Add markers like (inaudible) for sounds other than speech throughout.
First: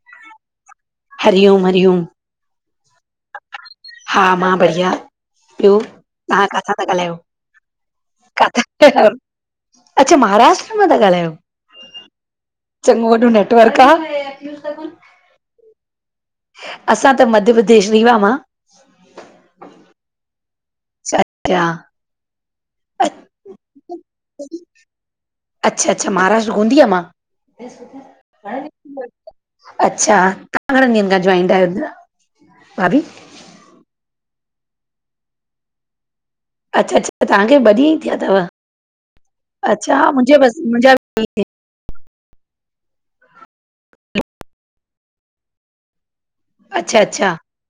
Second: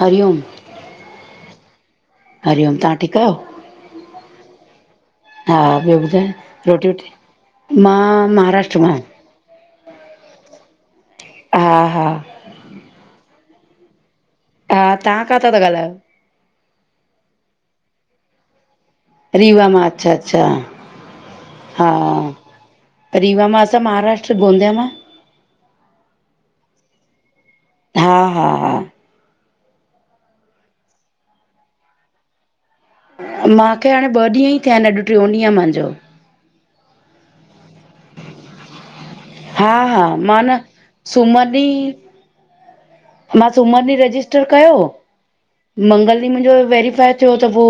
हरिओम हरिओम हरिओम -हरिओम, तव्हां ठीकु आहियो? हा मां बढ़िया। हा ॿियो ॿुधायो तहां काथां ता रोटी वोटी? ॻाल्हायो, मां काथां महाराष्ट्र मां ता अच्छा महाराष्ट्र मां ता ॻाल्हायो। हा- हा - - चंङो वॾो नेटवर्क आ। तहां, काथा ता ॻालायो? असां त मध्य प्रदेश रीवा मां। रीवा मां अच्छा- अच्छा - अच्छा - हा, रीवा मां असां महाराष्ट्र गोंदिया मां। अच्छा -अच्छा महाराष्ट्र गोदिया मां। हा हा हा अच्छा, तहां घणंन ॾींहंन खां जॉइंट आहियो भाभी। माखे हाणे ॿ ॾींहं ई थिया हिन अॼु टियोंॾींहं आ मांजो। अच्छा, अच्छा! तव्हांखे ॿ ॾींहं ई थिया तव अच्छा, मुंहिंजे बस मुंहिंजाबि (unintelligible) फ्री मां सूमर ॾींहि रजिस्टर कयो, मंगल ॾींहिं मुंजो अच्छा वेरीफाए अच्छा थियो त पो।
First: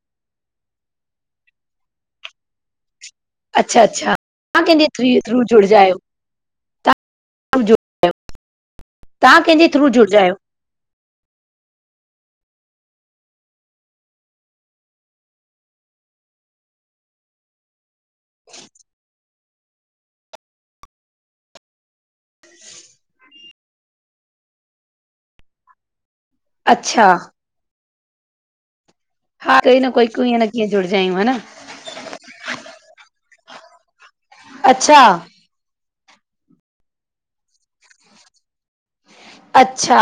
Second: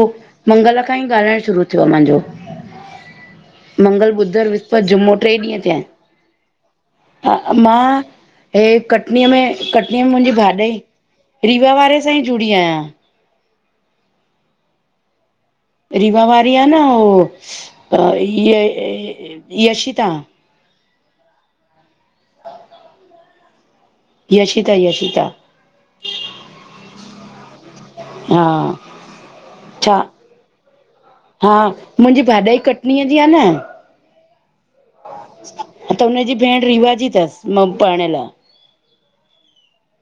मंगल खांई ॻाल्हांइण शुरू थियो आ मांजो। अच्छा मंगल, अच्छा बुद्धर, तव्हां विस्पति, कंहिंजे थ्री जुमो, ट्रे थ्रू ॾींहं थिया जुड़जा इनि। आहियो हा, तव्हां मां हे कटनीअ तव्हां में कंहिंजे थ्रू कटनीअ में जुड़जा मुंहिंजी आहियो भाॼाई रीवा वारे सांई जुड़ी आहियां। रीवा वारी आ न हो य यशिता। (inaudible) यशिता, यशिता। अच्छा। हा। हा, कई न छा कोई, कुईं न कीअं जुड़जा आहियूं ह न। हा मुंहिंजी भाॼाई, कटनीअ जी आ न अच्छा त हुनजी भेंण रीवा जी तसि मं पहिढ़ियल। अच्छा।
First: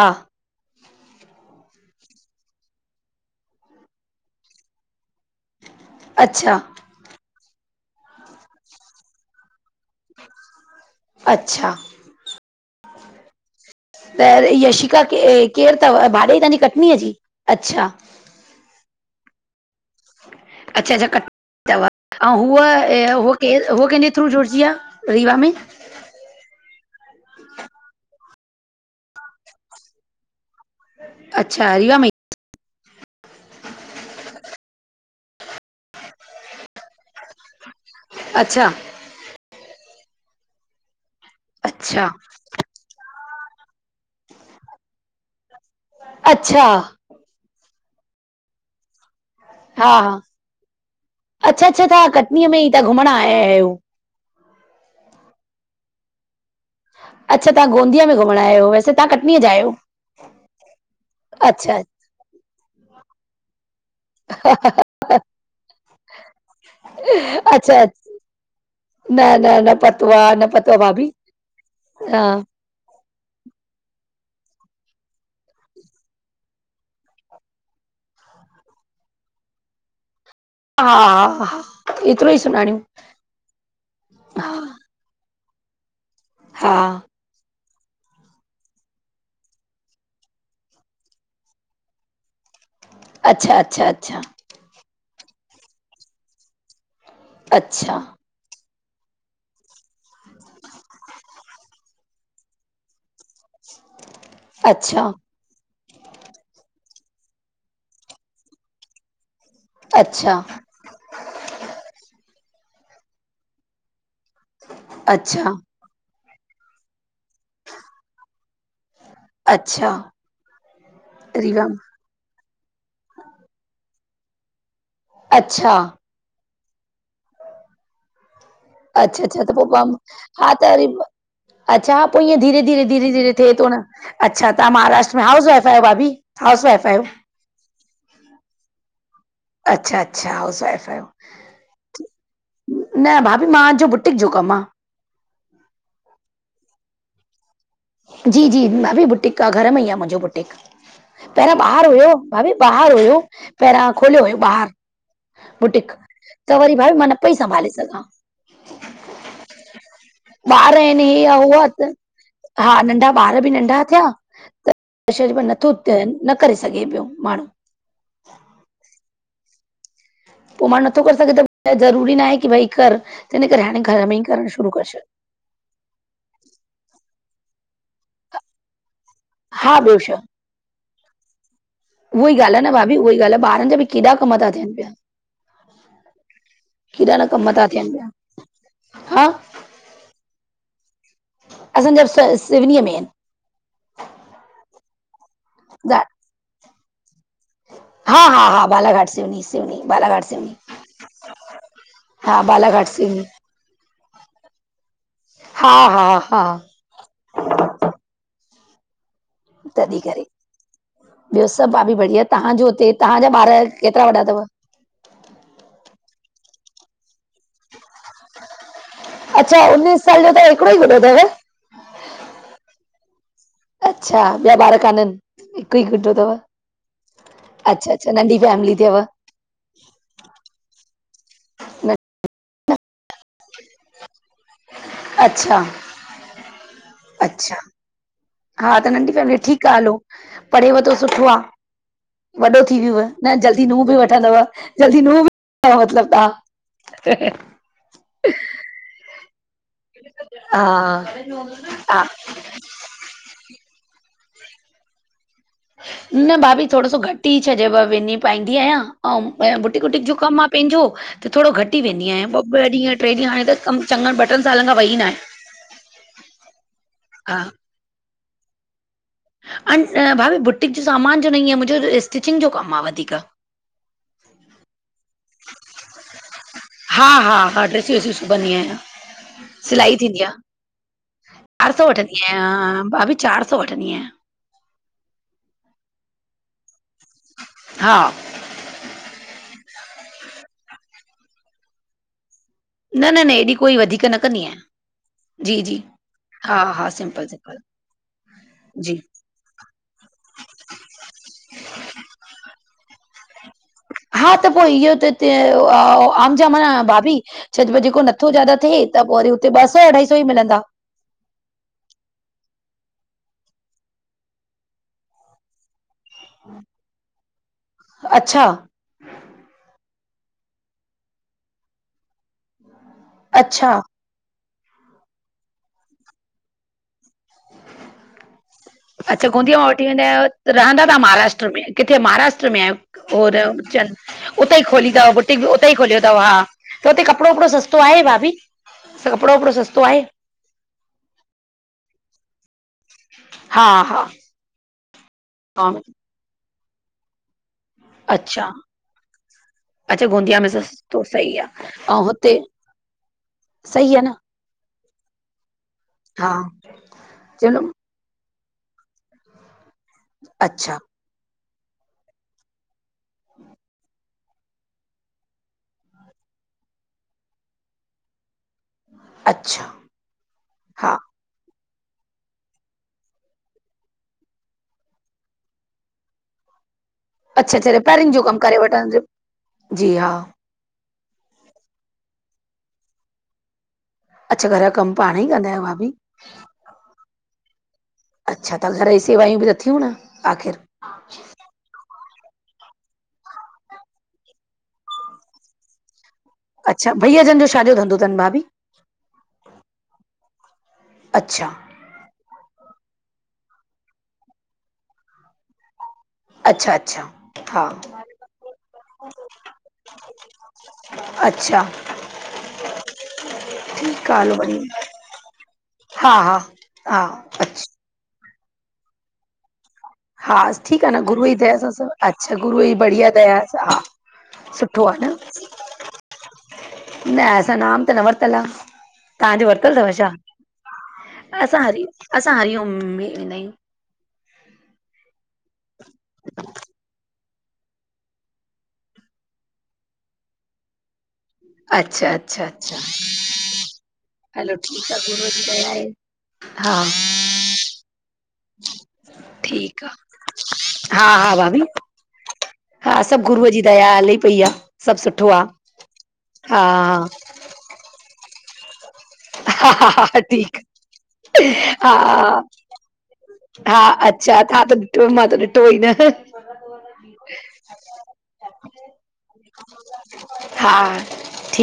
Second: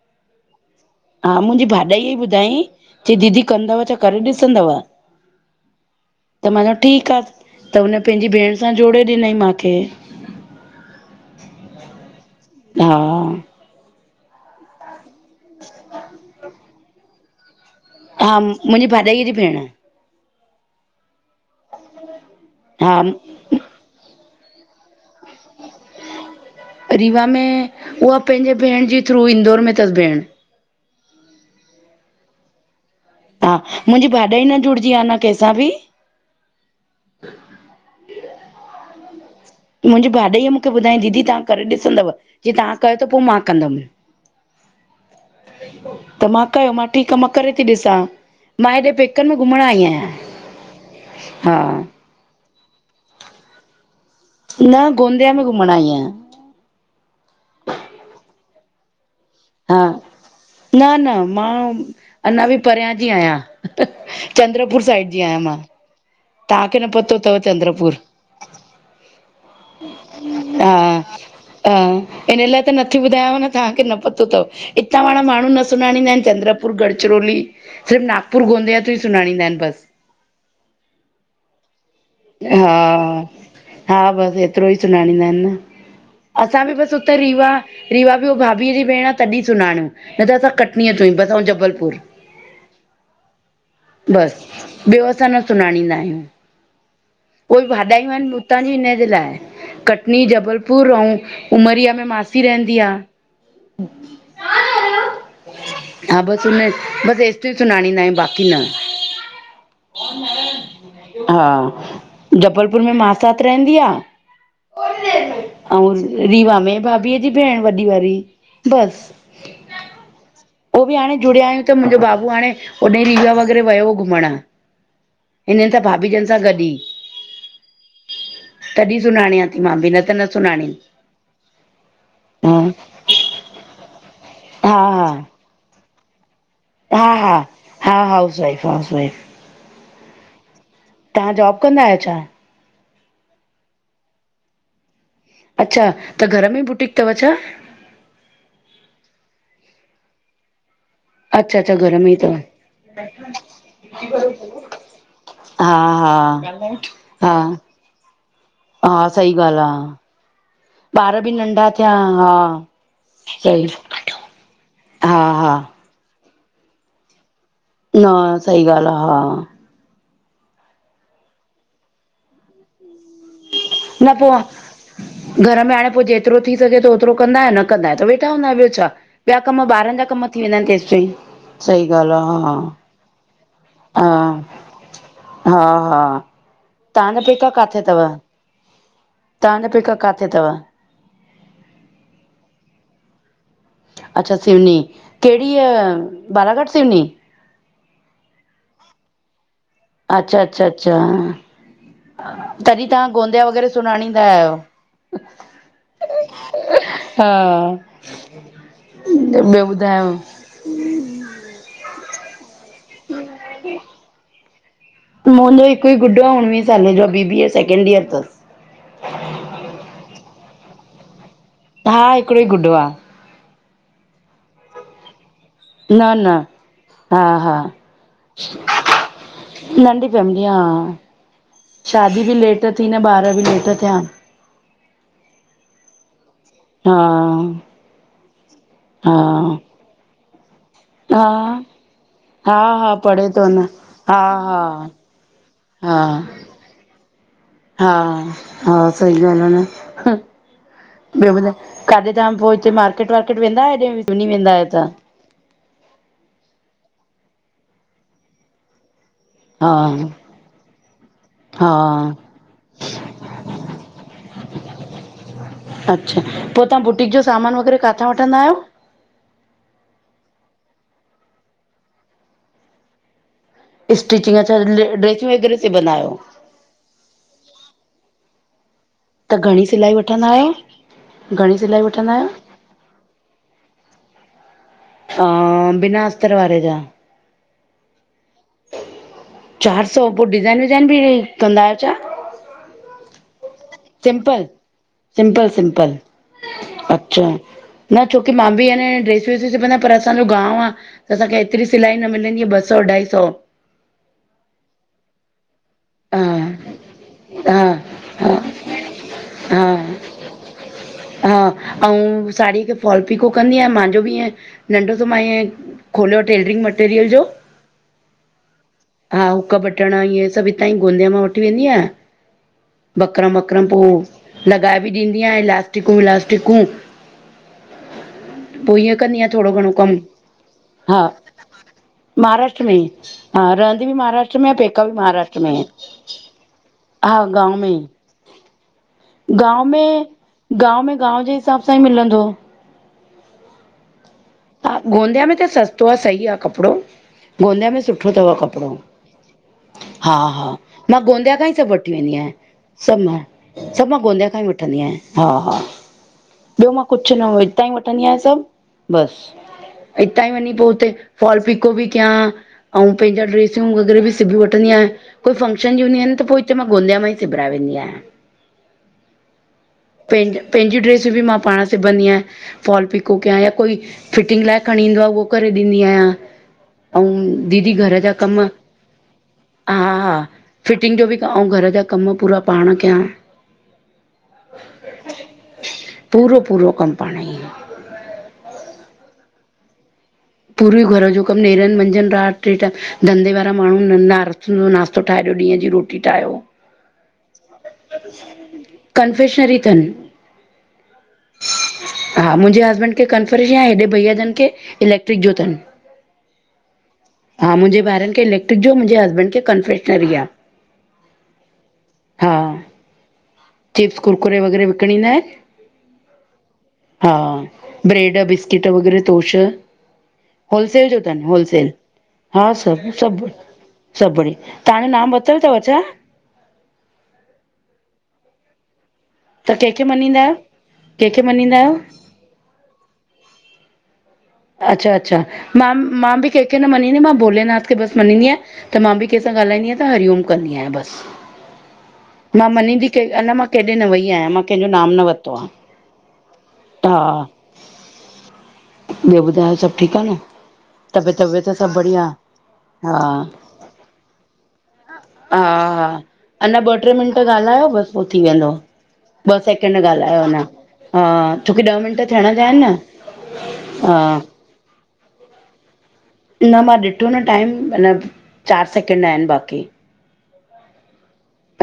हा मुंजी, भाॼाई ई ॿुधायंईं, चईं दीदी कंदव छा, करे ॾिसंदव त अच्छा म चयो ठीक आ, त हुन पंहिंजी भेण सां जोड़े ॾिनई माखे। अच्छा! हा त यशि का, केर तव भाॼाई तहांजी कटनीअ जी, अच्छा! हा! मुंजी, भाॼाईय जी भेंण। अच्छा-अच्छा, क तव ऐं हूअ हा अ हू केर हो कंहिंजे थ्रू जुड़जी आ रीवा में। रीवा में उहा पंहिंजे भेण जे थ्रू इ्ंदौर, में अथसि भेण। अच्छा रीवा में इ हा मुंहिंजी भाॼाई न जुड़िजी आ न कंहिंसां बि? अच्छा मुंहिंजी भाॼाईअ मूंखे ॿुधाइं दीदी तव्हां करे अच्छा ॾिसंदव। जे तव्हां कयो त पो मां कंदम। त मां अच्छा कयो मां ठीकु आ मां करे थी ॾिसां। मां हेॾे पेकन में घुमण आई हा आहियां हा हा अच्छा अच्छा तव्हां कटनीअ में ई तां घुमण आया आहियो। न गोंदिया, में घुमण आई आहिंया अच्छा तवंहां गोंदिया में घुमण आया आहियो वैेसे ता कटनीअ जा आहियो? हा न, न मां अच्छा अञा बि परियां जी आहियां। चंद्रपुर साइड जी आहियां मां। तव्हांखे न पतो अथव अच्छा चंद्रपुर, न न न पतो आहे न पतो हा, आहे भाभी हा हिन लाई त न नथी ॿुधायांव न तव्हांखे न पतो अथव हितां वाणा माण्हू न सुञाणींदा आहिन। चंद्रपुर गढ़चिरोली। सिफ़ नागपुर, गोंदया, तोई सुञाणींदा आहिन बस। हा, हा, हा एतिरो ई हा, सुञाणियूं हा बसि हा एतिरो ई सुञाणींदा आहिन न असां बि हा बस हुते रीवा रीवा बि हो भाभीअ जी भेण आ तॾहिं सुञाणियो न त असां कटनीअ तोंईं बस अंऊँ जबलपुर (inaudible) अच्छा, अच्छा, अच्छा ॿियो असां न सुञाणींदा आहियूं। ओई अच्छा भाॼाईयूं आहिन उतां जी हिनजे लाइ, कटनी, जबलपुर, अंऊँ उमरिया में मासी रहंदी आ। अच्छा (unintelligible) हा बसि हुन, बस एस ताईं सुनाणींदा आयूं, बाक़ी न। अच्छा हा, जबलपुर में मासात रहंदी आ। अच्छा अंउं रीवा में भाभीअ जी भेण वॾी वारी, बसि। अच्छा उहो बि हाणे जुड़िया आयूं त रीवाम मुंहिंजो बाबू हाणे होॾै रीवा वग़ैरह वयो हो घुमणु हिननि अच्छा सां भाभीजनि सां गॾु ई। तॾहिं अच्छा, अच्छा सुञाणियां त थी पो मां बि पं न त न हा त सुञाणी वरि अच्छा हा पो ईअं धीरे-धीरे, धीरे-धीरे थे तो न। अच्छा, तां महाराष्ट्र में हाउस वाइफ आयो भाभी? हाउस वाइफ आहियो हा-हा, हा हाउस-वाइफ, हाउस-वाइफ अच्छा-अच्छा हाउस वाइफ आहियो। तां जॉब कंदा आहियो छा? न भाभी मां जो बुटीक जो कमु आ। अच्छा, त घर में ई बुटीक तव छा? जी-जी, भाभी बुटीक आ, घर में ई आ मुंहिंजो बुटीक। पैरां अच्छा अच्छा ॿाहरि घर हुयो, में ई अथव भाभी ॿाहरि हुयो पैरयां खोलियो हुयो ॿाहरि। हा बुटीक, त वरी भाई मां न हा पई हा संभाले सघां। हा, सही ॻाल्हि आ, आहिनि ॿार हे बि आहे हो आहे नंढा त थिया, हा। हा, नंढा ॿार बि सही नंढा थिया त हा शरीर मां हा नथो त, न करे सघे पियो माणू। न सही ॻाल् आ, हा पो मांणूं नथो करे सघे त ज़रूरी नाइ की भई कर, त इन करे हाणें घर न में ई पो करण शुरु करे छॾो। घर में हाणे पो जेतिरो थी सॻे तो ओतिरो कंदाइन न कंदाऐ त वेठा हूंदा, ॿियो छा? ॿिया कमु, हा ॿारनि ॿियो जा कमु थी वेंदा आहिनि, तेसताईं। उहो ई ॻाल्हि आ न भाभी, उहो ई ॻाल्हि आ, ॿा रन जा बि हा केॾा कम ता थीयनि पिया, हा हा हा केॾा तव्हांजा न पेका कम ता थीयनि पिया। (unintelligible) तांजा पेका काथे तव? असांजा सिवनीअ में आहिनि। अच्छा सिवनी, केड़ी आहिनि ईअ बालाघाट सिवनी? हा-हा-हा, बालाघाट सिवनी-सिवनी अच्छा-अच्छा-अच्छा, हा बालाघाट तॾहिं तहा सिवनी गोंदिया वग़ैरह सुञाणींदा आयो। हा-हा-हा हा ॿियो तॾीं ॿुधायो? करें, ॿियो सभु भाभी बढ़िया, तहांजो हुते, तहांजा ॿार केतिरा वॾा तव? मुंहिंजो हिकु ई गुॾो आ उणवीयें सालें जो आ। B, B, A second year तस। अच्छा, उन्नीस साल जो त हिकिड़ो ई गुॾो तव? हा, हिकिड़ो ई गुॾो आ। अच्छा! ॿिया ॿार काननि? हिकु ई न गुड्डो न तव? हा हा अच्छा-अच्छा नंढी फैमिली थ्यव। नंढी फैमिली आं शादी बि लेट थी न, ॿार बि लेट थिया। अच्छा, हा अच्छा, हा त नंढी फैमिली ठीकु आ, हलो। पढ़ेव तो? हा हा-हा पढ़े तो न, जल्दी नूंहं बि वठंदव हा-हा, जल्दी नूंहं बि हा मतिलब तव्हां हा-हा सई ॻाल्हि आ न। हा ॿियो ॿुधाए, हा काॾे तां पो हुते मार्केट-वार्केट वेंदायो (unintelligible) वेंदायो त? न भाभी थोड़ो सो घटि ई छॾयव विनी पाईंदी आहियां अउं मां यो बुटिक तव्हां वुटिक जो कमु आ पंहिंजो। त थोड़ो हा घट ई वेंदी हा आहियां, ॿ- ॿ ॾींहं, ट्रे ॾींहं हाणे त कम चङनि ॿ ट्रनि सालनि खां वई नायां। अ (inaudible) अच्छा, पो तां बुटीक जो सामानु किथां वठंदा आहियो? भाभी बुटीक जो सामान जो न ईंयं मुंहिंजो स्टिचिंग जो कमु आ वधीक। स्टिचिंग अच्छा ड्रेसूं वग़ैरह सिबंदा आहियो? हा- हा -हा, ड्रेसियूं -वेसियूं सुबंदी आहियां। त घणी सिलाई थींदी वठंदा आ। आयो? चार सौ वठंदी आयां, भाभी चार सौ वठंदी आं। हा, बिना अस्तर वारे जा? हा। चारि सौ पो डिज़ाइन विज़ाइन बि ही कंदा आहियो छा? न न न एॾी कोई वधीक न कंदी सिंपल आहियां। सिंपल जी जी सिंपल, हा हा अच्छा सिंपल सिंपल न छोकी मां बि अ न जी ड्रेसू सुबदा आ पर असजो गांव आ, त असांखे एतिरी सिलाई न मिलंदी ॿ सौ अढाई सौ। हा त पो इहो त हिते, हा आम-जाम आ न भाभी। हा छॾब ॼेको नथो ज्यादा थिए त पो वरी हुते ॿ सौ हा अढाई सौ ई मिलंदा। हा, अऊं साड़ी खे फॉल पिको कंदी आहियां मांजो बि इएं, नंढो सो मां ईअं खोलियो टेलरिंग मटैरियल जो, अच्छा हा हुक बटण इये सभु हिताई गोंदिया मां वठी वेंदी आहियां, बकरम-वकरम अच्छा पो लॻाए बि ॾींदी आहियां इलास्टिकूं वलास्टिकूं। ईअं कंदी अच्छा आहियां थोरो गोदिया मां घणो वठी कमु वेंदा आहियो, रहंदा ता हा महाराष्ट्र में किथे महाराष्ट्र में आयो। और हा रहंदी बि चवनि महाराष्ट्र में उते ई पेका खोली बि तव महाराष्ट्र बूटिक में उते ई खोलियो तव हा, त हुते हा कपिड़ो-वपिड़ो गांव सस्तो में आहे भाभी? त कपड़ो-वपड़ो गांव सस्तो आहे? में गांव में गांव जे हिसाब सां ई मिलंदो। हा हा हा गोंदिया में त सस्तो आ सही आ कपिड़ो, गोंदिया में सुठो तव अच्छा कपिड़ो। अच्छा हा गोंदिया में हा मां सस्तो गोंदिया सही आ खां ई सभु वठी ऐं वेंदी आहियां। हुते सभु मां, सभु सही मां आ न गोंदिया खां ई वठंदी आहियां हा हा। हा ॿियो मां कुझु न हु चलो हितां ई वठंदी आहियां सभु, बसि। हितां ई वञी पो अच्छा हुते, फॉल पिको बि कयां। अऊं पंहिंजा ड्रेसियूं वग़ैरह बि सिबी वठंदी आहियां। कोई फंक्शन जी हूंदी आहिनि त पो हिते मां गोंदिया मां ई सिबराए वेंदी आहियां। अच्छा पैंज, पैंजी हा ड्रेसूं बि मां पाण सिबंदी आय, फॉल पिको कया या कोई फिटिंग लाए खणी ईंदो आ उवो करे ॾींदी आहियां। अऊं अच्छा अच्छा दीदी घर जा रिपेयरिंग जो कमु, करे वठंदो हा हा फिटिंग जो बि क, अऊं घर जा कमु पूरा पाण कयां। अच्छा घरु जो कमु पाण ई कंदा आहियो भाभी? पूरो पूरो कमु पाणेई। अच्छा त घर जी सेवायूं बि त थीयूं न, आखिर पूरो ई घर जो कमु नेरनि मंझंदि राति टे टाइम धंधे वारा माण्हू न त नाश्तो ठाये ॾींह जी रोटी टी टायो अच्छा भइया जन जो छाजो धंधो तनि भाभी? कन्फेशनरी अथनि अच्छा हा मुंहिंजे हसबैंड खे कंफर्श जी आहे, हेॾे भईयाजनि खे इलेक्ट्रिक जो तनि। अच्छा अच्छा हा मुंहिंजे ॿारनि खे इलेक्ट्रिक जो, मुंहिंजे हस्बैंड खे कंफेशनरी आ। अच्छा चिप्स ठीकु आ हलो कुरकुरे वरी, वग़ैरह विकिणींदा आहिनि हा हा हा अच्छा। ब्रेड, बिस्किट वगैरह तोश हा ठीकु होलसेल आ जो न तनि गुरूअ जी दया सां होलसेल, सभु अच्छा हा गुरूअ जी सभु बढ़िया सभु दया सां हा सभु बढिया। सुठो तव्हांजो आ न, नाम वतलु तव छा? न असां नाम त न वरितलु आ। तव्हांजो त वरितलु कंहिंखे तव छा? मञींदा आहियो? कंहिंखे मञींदा असां आहियो? हरि असां हरिओम में वेंदा आहियूं। अच्छा अच्छा मां मां बि केहिंखे न मञींदी मां भोले नाथ खे बस मञीयां। त मां बि कंहिं सां ॻाल्हाईंदी आहियां त हरिओम कंदीयां बस। अच्छा अच्छा मां मनी अच्छा जी के अञा मां केॾे न वई आहियां मां हलो कंहिंजो ठीकु नाम न गुरूअ वरितो आ। जी दया आहे, हा ॿियो ॿुधायो सब ठीक आ न हा तबियत हा तबियत भाभी सब बढ़िया आ। हा सभु गुरूअ जी दया हले पई आ, सभु सुठो हा आ, हा अञा हा ॿ टे मिंट ॻाल्हायो बस पोइ थी वेंदो ॿ हा सैकेंड हा हा हा ॻाल्हायो अञा ठीकु हा छोक्री ॾह हा मिंट थियण जा आहिन न। हा अच्छा तवां त ॾिठो मां त ॾिठो ई न। न मां ॾिठो न टाइम अना चारि सैकेंड आहिन बाक़ी। हा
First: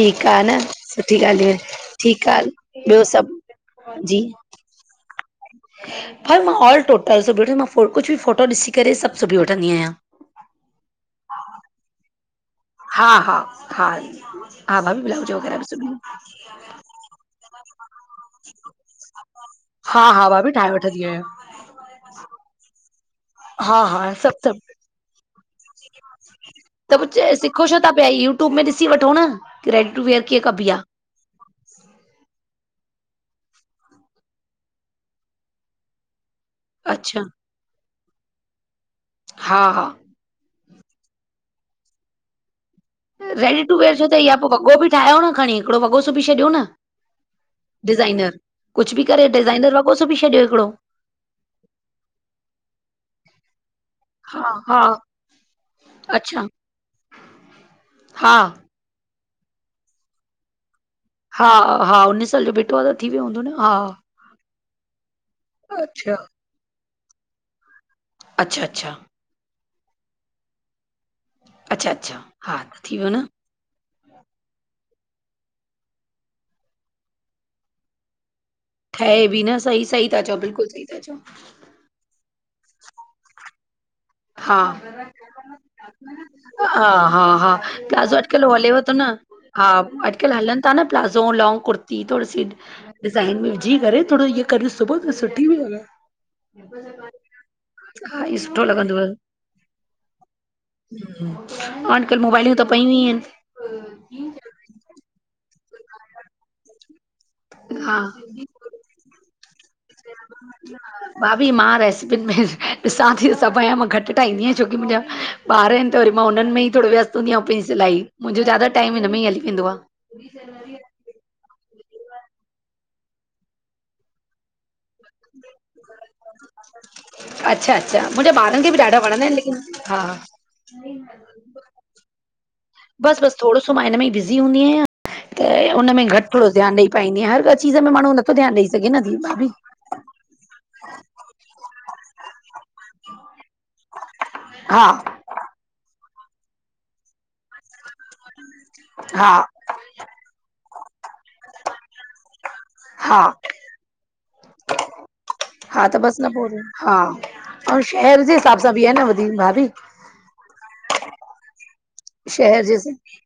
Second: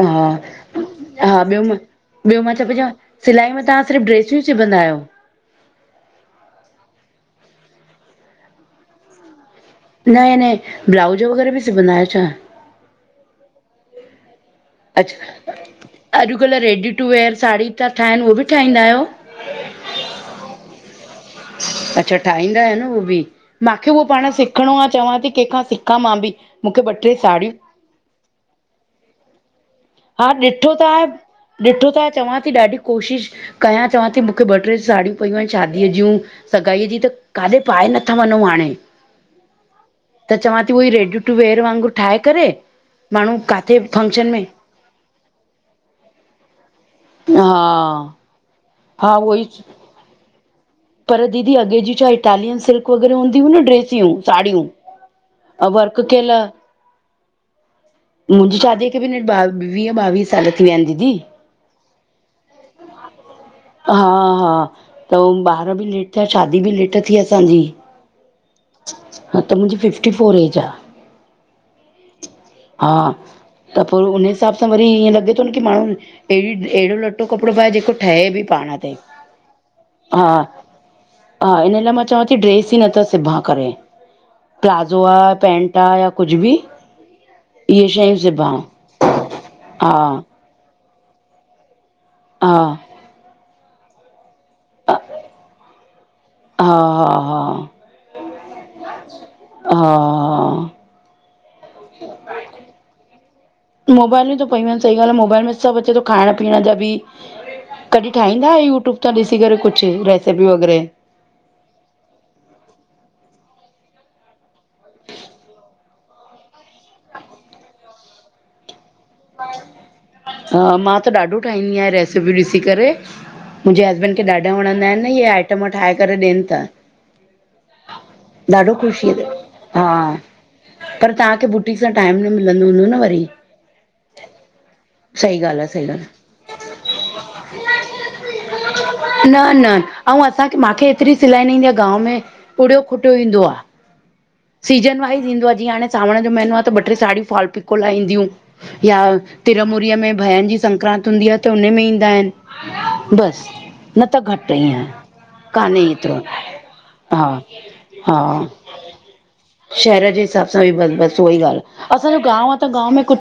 हा आ न सुठी हा ॻाल्हि, ॿियो मां ठीकु आ ॿियो मां छाइ पई चां ॿियो सिलाई सभु में तव्हां सिर्फ़ जी ड्रेसियूं? कुछ सूबंदायो? भाई मां ऑल टोटल सिबी वठ मांो कुझु बि फोटो ॾिसी करे सभु सूबी वठंदी आहियां। न न ब्लाउज वग़ैरह बि सिबंदयो छा? हा हा हा हा भाभी ब्लाउज अच्छा वग़ैरह बि सूबी अॼुकल्ह रेडी टू वेर साड़ी था ठाहिनि उहो बि ठाहींदा आहियो? हा हा भाभी ठाहे वठंदी आहियां। अच्छा ठाहींदा आहि न उहो बि हा मूंखे उहो हा पाण सभु सभु सिखणो आ चवां थी कंहिंखां सिख। क मां बि। मूंखे ॿ त टे कुछ साड़ियूं सिखो छो ता पिया यूट्यूब में ॾिसी वठो न केड। हा ॾिठो त आहे। ॾिठो त चवां थी ॾाढी कोशिशि कयां चवां थी मूंखे ॿ टे साड़ियूं पयूं आहिन शादीअ जूं। सगाईअ जी त अच्छा काॾै पाए नथा वञूं हाणे हा हा त चवां थी उहई रेडू टू वेअर वांगुरु ठाहे करे माण्हू रेडी टू काथे वेअर छो अथई फंक्शन या में वॻो बि ठाहियो न खणी हिकिड़ो वॻो सिबी छॾियो न हा कुछ बि हा करे उहोई डिज़ाइनर वॻो सूबी छॾियो हिकिड़ो पर दीदी अॻे जी चा इटालियन सिल्क वगैरह हूंदी हु न ड्रेस ियूं हा साड़ियूं हा वर्क कल अच्छा हा मुंहिंजी शादीअ खे बि वीह ॿावीह साल थी विया आहिन दीदी हा हा उन साल जो भीठो आ त थी वियो हूंदो न हा हा हा त ॿार बि लेट अच्छा थिया शादी बि लेट थी असांजी अचछा अचछा। हा त मुंहिंजी फिफ्टी फोर एज आ। अच्छा अच्छा हा थी वियो न त पोइ उन हिसाब सां वरी ईअं लॻे थो न की माण्हू अहिड़ी अहिड़ो लटो कपिड़ो पाए जेको ठहे बि पाण। ते ठहे बि न सही सही ता चओ बिल्कुल सही ता चओ हिन म (unintelligible) मां चवां थी ड्रेस ई नथा सिभा करे हा प्लाज़ो आहे पेंंट आहे या कुछ बि। हा हा हा इहे शयूं प्लाज़ो सिबां अॼुकल्ह हलेव थो न हा अॼुकल्ह हलनि तां न प्लाज़ो लॉनंग कुर्ती थोरी सी हा डिज़ाइन में विझी करे थोरो इहो कभी हा सुबह हा हा (unintelligible) हा ई सुठो लॻंदो हा अॼकल्ह मोबाइलूं त पयूं ई आहिन। मोबाइलूं त पयूं एन सही ॻाल्ह आ, मोबाइल में सभ अचे तो, खाइण पीअण जा बि हा कॾी ठाईंदा, यू, ट्यूब ता ॾिसी करे कुछ रेसिपी वग़ैरह? भाभी मां रेसिपिन में ॾिसां ती, सभ आयां, मां घट ठाईंदी आयां, छो कि मुंजा ॿार एन त वरी मां उनन में ई थोड़ो व्यस्त हूंदी आयां, औं, पैंजी सिलाई, मुंजो ज्यादा टाइम हिन में ई हली वेंदो आ। मां त ॾाढो ठाईंदीआं, रेसिप्यूं ॾिसी करे, मुंजे हस्बैंड खे ॾाढा वणंदा एन। न, इहे आइटम ठाहे करे ॾेन त। अच्छा अच्छा, मुंजे ॿारन खे ॾाढो बि ॾाढा ख़ुशी वणंदा एन, लेकिन, हा पर तहांखे, बुटीक सां टाइम न मिलंदो हूंदो न वरी? छो, मां हिन में ई बिज़ी हूंदी आयां। सही त ॻाल्हि आ, सही उनमें ॻाल्हि घट थोड़ो ध्यान ॾेई पाईंदी आयां, हर कोई चीज़ में माण्हूं नथो ध्यान ॾई सघे न आ, दीदी। न अऊं असांखे, मांखे एतरी सिलाई न ईंदी आ, गांव में उड़यो खुट्यो ईंदो आ। हा सीज़न वाइज़ ईंदो आ, जीअं हाणे सांवंण जो महीनो आ, त ॿ ट्रे साड़यूं फॉल पिको लाइ ईंदयूं। या हा तिरमूरीअ में भयन जी संक्रांत हूंदी आ त, उनी में ईंदा एन। हा बस, न त घट ईंअं। हा त बस न पो, हा, अऊं हर हा, शहर जे हिसाब सां बि आ न वधीक भाभी शहर जे हिसाब सां बस बस उहई ॻाल्ह, असांजो गांव आ शहर त जे गांव में कुछ